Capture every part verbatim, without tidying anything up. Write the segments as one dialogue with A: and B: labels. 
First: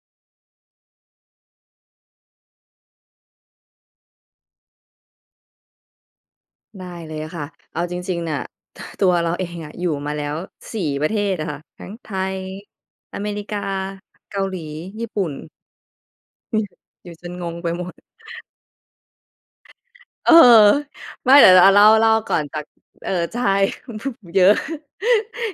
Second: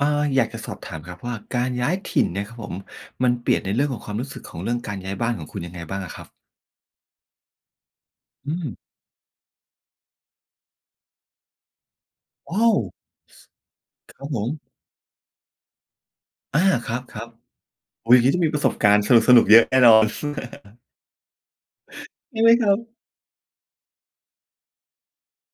A: อ่า อยากจะสอบถามครับว่า การย้ายถิ่นเนี่ยครับผม มันเปลี่ยนในเรื่องของความรู้สึกของเรื่องการย้ายบ้านของคุณยังไงบ้างอะครับ?
B: ได้เลยค่ะ เอาจริง ๆ น่ะ
A: อืม
B: ตัวเราเองอะอยู่มาแล้ว สี่ ประเทศอะค่ะ ทั้งไทย
A: โอ้!
B: อเมริกา
A: ส ครับ
B: เก
A: ผ
B: าห
A: ม
B: ลี ญี่ปุ่น อื
A: อา
B: ม
A: คร
B: อยู่จ
A: ับ
B: นงงไปหมด
A: ๆ อุ๊ย อย่างงี้ต้องมีประสบการณ์สนุก ๆ เยอะแน่นอน
B: เออ ไม่เดี๋ยวเรา อะ เล่า เล่าก่
A: ใ
B: อ
A: ช่
B: น
A: ไหม
B: จา
A: ค
B: ก
A: รับ?
B: เออ ใช่ เยอะ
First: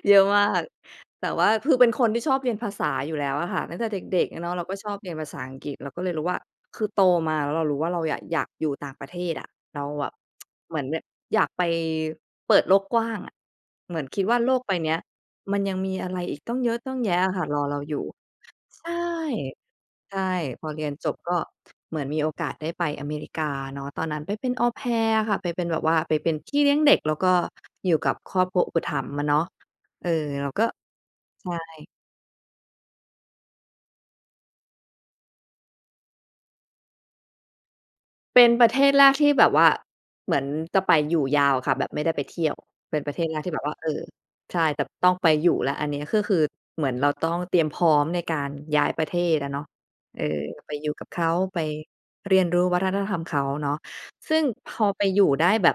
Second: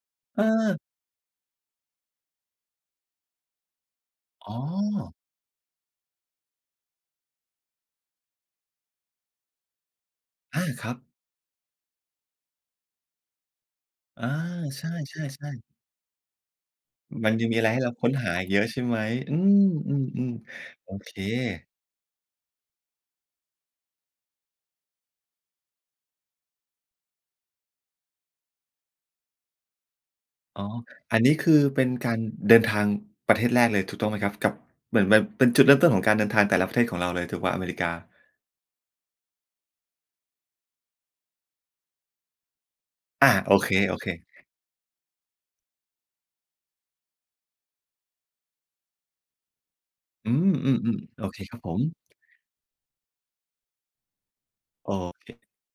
B: เยอะมาก
A: เออ
B: แต่ว่าคือเป็นคนที่ชอบเรียนภาษาอยู่แล้วอะค่ะ ตั้งแต่เด็ก ๆ อะเนา
A: อ๋
B: ะ เ
A: อ
B: ราก็ชอบเรียนภาษาอังกฤษ เราก็เลยรู้ว่า คือโตมาแล้วเรารู้ว่าเราอยาก อยากอยู่ต่างประเทศอะ เราอะ
A: อา
B: เหมือ
A: ค
B: น
A: รั
B: แบ
A: บ
B: บอยากไปเปิดโลกกว้างอะ เหมือนคิ
A: อ
B: ด
A: า
B: ว่าโลกใบ
A: ใช
B: เนี้ย
A: ่
B: มั
A: ๆ ๆ
B: นยังมีอะไรอีกตั้งเยอะตั้งแยะ
A: ม
B: อ
A: ัน
B: ะค่
A: ยั
B: ะ
A: งม
B: ร
A: ีอ
B: อ
A: ะไร
B: เร
A: ใ
B: า
A: ห้เรา
B: อยู่
A: ค้นหาอีกเยอะใช
B: ใ
A: ่
B: ช่
A: ไหม? อื
B: ใช่
A: ม ๆ
B: พอเร
A: ๆ
B: ี
A: โ
B: ย
A: อ
B: นจ
A: เค
B: บก็เหมือนมีโอกาสได้ไปอเมริกาเนาะ ตอนนั้นไปเป็น Au Pair อะค่ะ ไปเป็นแบบว่าเป็นพี่เลี้ยงเด็ก แล้วก็อยู่กับครอบครัวอุปถัมภ์อะเนาะ เออ เรา
A: อ
B: ก
A: ๋อ
B: ็
A: อันนี้
B: ใ
A: ค
B: ช
A: ือเป็
B: ่
A: นการเดินทางประเทศแรกเลยถูกต้องไหมครับ? กับ เหมือนแบบเป็นจุดเริ่มต้นของการเดินทางแต่ละประเทศของเราเลยถูกเปล่า อเมริกา?
B: เป็นประเทศแรกที่แบบว่าเหมือนจะไปอยู่ยาวค่ะ แบบไม่ได้ไปเที่ยว เป็นประเท
A: อ
B: ศแ
A: า
B: รกท
A: โ
B: ี่
A: อ
B: แบบ
A: เค
B: ว่า เออ
A: ๆ
B: ใช่ แต่ต้องไปแล้วอันนี้ ก็คือเหมือนเราต้องเตรียมพร้อมในการย้ายประเทศอะเนาะ เออ
A: อื
B: ไปอยู่
A: ม
B: กั
A: ๆ
B: บเข
A: ๆ โอ
B: า
A: เคคร
B: ไป
A: ับผม
B: เรียนรู้วัฒนธรรมเขาเนาะ ซึ่งพอ
A: โอ
B: ไปอยู่
A: เค
B: ได้แบบ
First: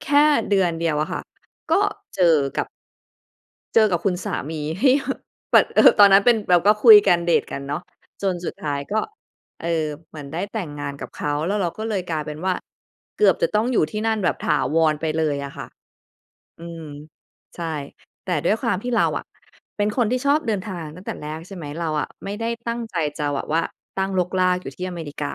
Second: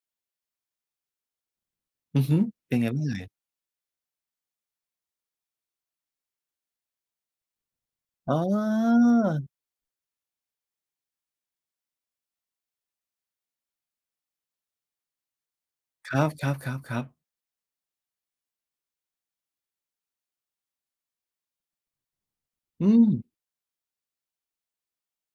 B: แค่เดือนเดียวอะค่ะ ก็เ
A: อ
B: จ
A: ื
B: อ
A: อฮึ
B: กับ
A: เป็นยังไงบ้างเอ่ย?
B: เจอกับคุณสามี ที่แบบ ปะ เออ ตอนนั้นเป็น เราก็คุยกัน เดตกันเนาะ จ
A: อ๋
B: น
A: อ
B: สุดท้ายก็ เออ เหมือนได้แต่งงานกับเขา แล้วเราก็เลยกลายเป็นว่า เกือบจะต้องอยู่ที่นั่นแบบถาวรไปเลยอะค่ะ
A: ครับ
B: อืม
A: ๆ ๆ ๆ
B: ใช่ แต่ด้วยความที่เราอะเป็นคนที่ชอบเดินทางตั้งแต่แรก ใช่ไหม เราอะไม่ได้ตั้ง
A: อื
B: ใจ
A: ม
B: จะแบบว่าตั้งรกรากอยู่ที่อเมริกา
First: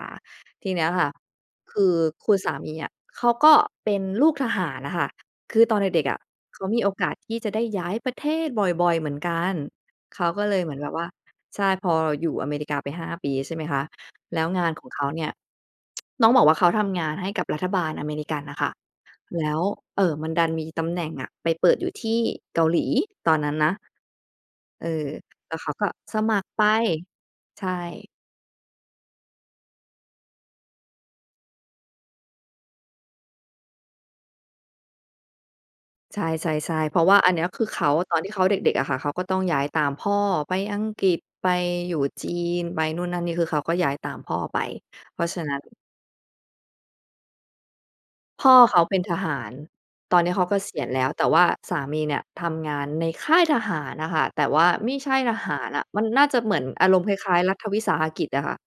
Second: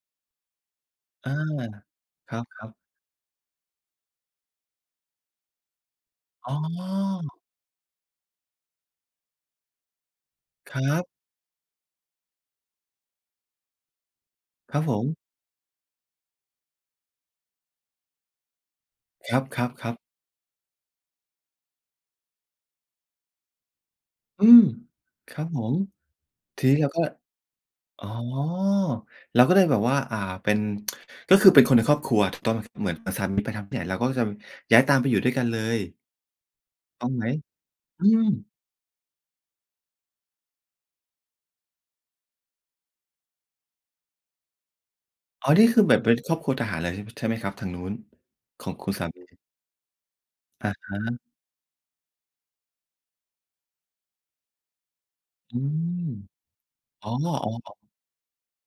B: ทีเนี้ยค่ะ
A: อา
B: คือค
A: ค
B: ุ
A: ร
B: ณ
A: ั
B: สาม
A: บ
B: ี
A: ๆ
B: อะเขาก็เป็นลูกทหารอะค่ะ คือตอนเด็ก ๆ อะ
A: อ๋
B: เขามีโอกาสที
A: อ
B: ่จะได้ย้ายประเทศบ่อย ๆ เหมือนกัน เขาก็เลยเหม
A: ค
B: ือ
A: ร
B: นแบบ
A: ั
B: ว่
A: บ
B: า ใช่ พออยู่อเมริกาไป ห้า ปี ใช่ไหมคะ แล้วงาน
A: คร
B: ข
A: ับ
B: อง
A: ผ
B: เขา
A: ม
B: เนี่ย ต้องบอกว่าเขาทำงานให้กับรัฐบาลอเมริกันน่ะค่ะ
A: ค
B: แล้ว
A: รับ ๆ
B: เ
A: ๆ
B: ออ มันดันมีตำแหน่งอะไปเปิดอยู่ที่เกาหลี ตอนนั้นนะ
A: อืม
B: เออ
A: ครับ
B: แล้ว
A: ผ
B: เขา
A: ม
B: ก็สมัครไ
A: ท
B: ป
A: ีนี้เราก็
B: ใช่
A: อ๋อ เราก็เลยแบบว่า อ่า เป็น ก็คือเป็นคนในครอบครัว ถูกต้องไหม เหมือนสามีไปทำที่ไหนเราก็จะย้ายตามไปอยู่ด้วยกันเลย
B: ใช่ ๆ ๆ เพรา
A: ต้
B: ะ
A: อ
B: ว
A: ง
B: ่า
A: ไหม?
B: อันเนี้ยคือเขา
A: อื
B: ตอนที่เขา
A: ม
B: เด็ก ๆ อะค่ะ เขาก็ต้องย้ายตามพ่อไปอังกฤษ ไปอยู่จีน ไปนู่นนั่นนี่ คือเขาก็ย้ายตามพ่อไป เพราะฉะ
A: อ๋อ
B: นั้น
A: นี่คือแบบเป็นครอบครัวทหารเลย ช ใช่ไหมครับ ทางนู้น
B: พ่อ
A: ขอ
B: เ
A: ง
B: ขา
A: คุ
B: เ
A: ณ
B: ป็
A: ส
B: น
A: า
B: ท
A: ม
B: ห
A: ี?
B: าร ตอนเนี้ยเขาเก
A: อ
B: ษ
A: ะ
B: ีย
A: ฮ
B: ณแล้ว
A: ะ
B: แต่ว่าสามีเนี่ยทำงานในค่ายทหารอะค่ะ แต่ว่าไม่ใช่ทห
A: อื
B: ารอะ มัน
A: ม
B: น่าจะเหมือนอารม
A: อ
B: ณ์
A: ๋อ
B: คล้าย ๆ รัฐ
A: ๆ
B: วิสาหกิจอะค่ะ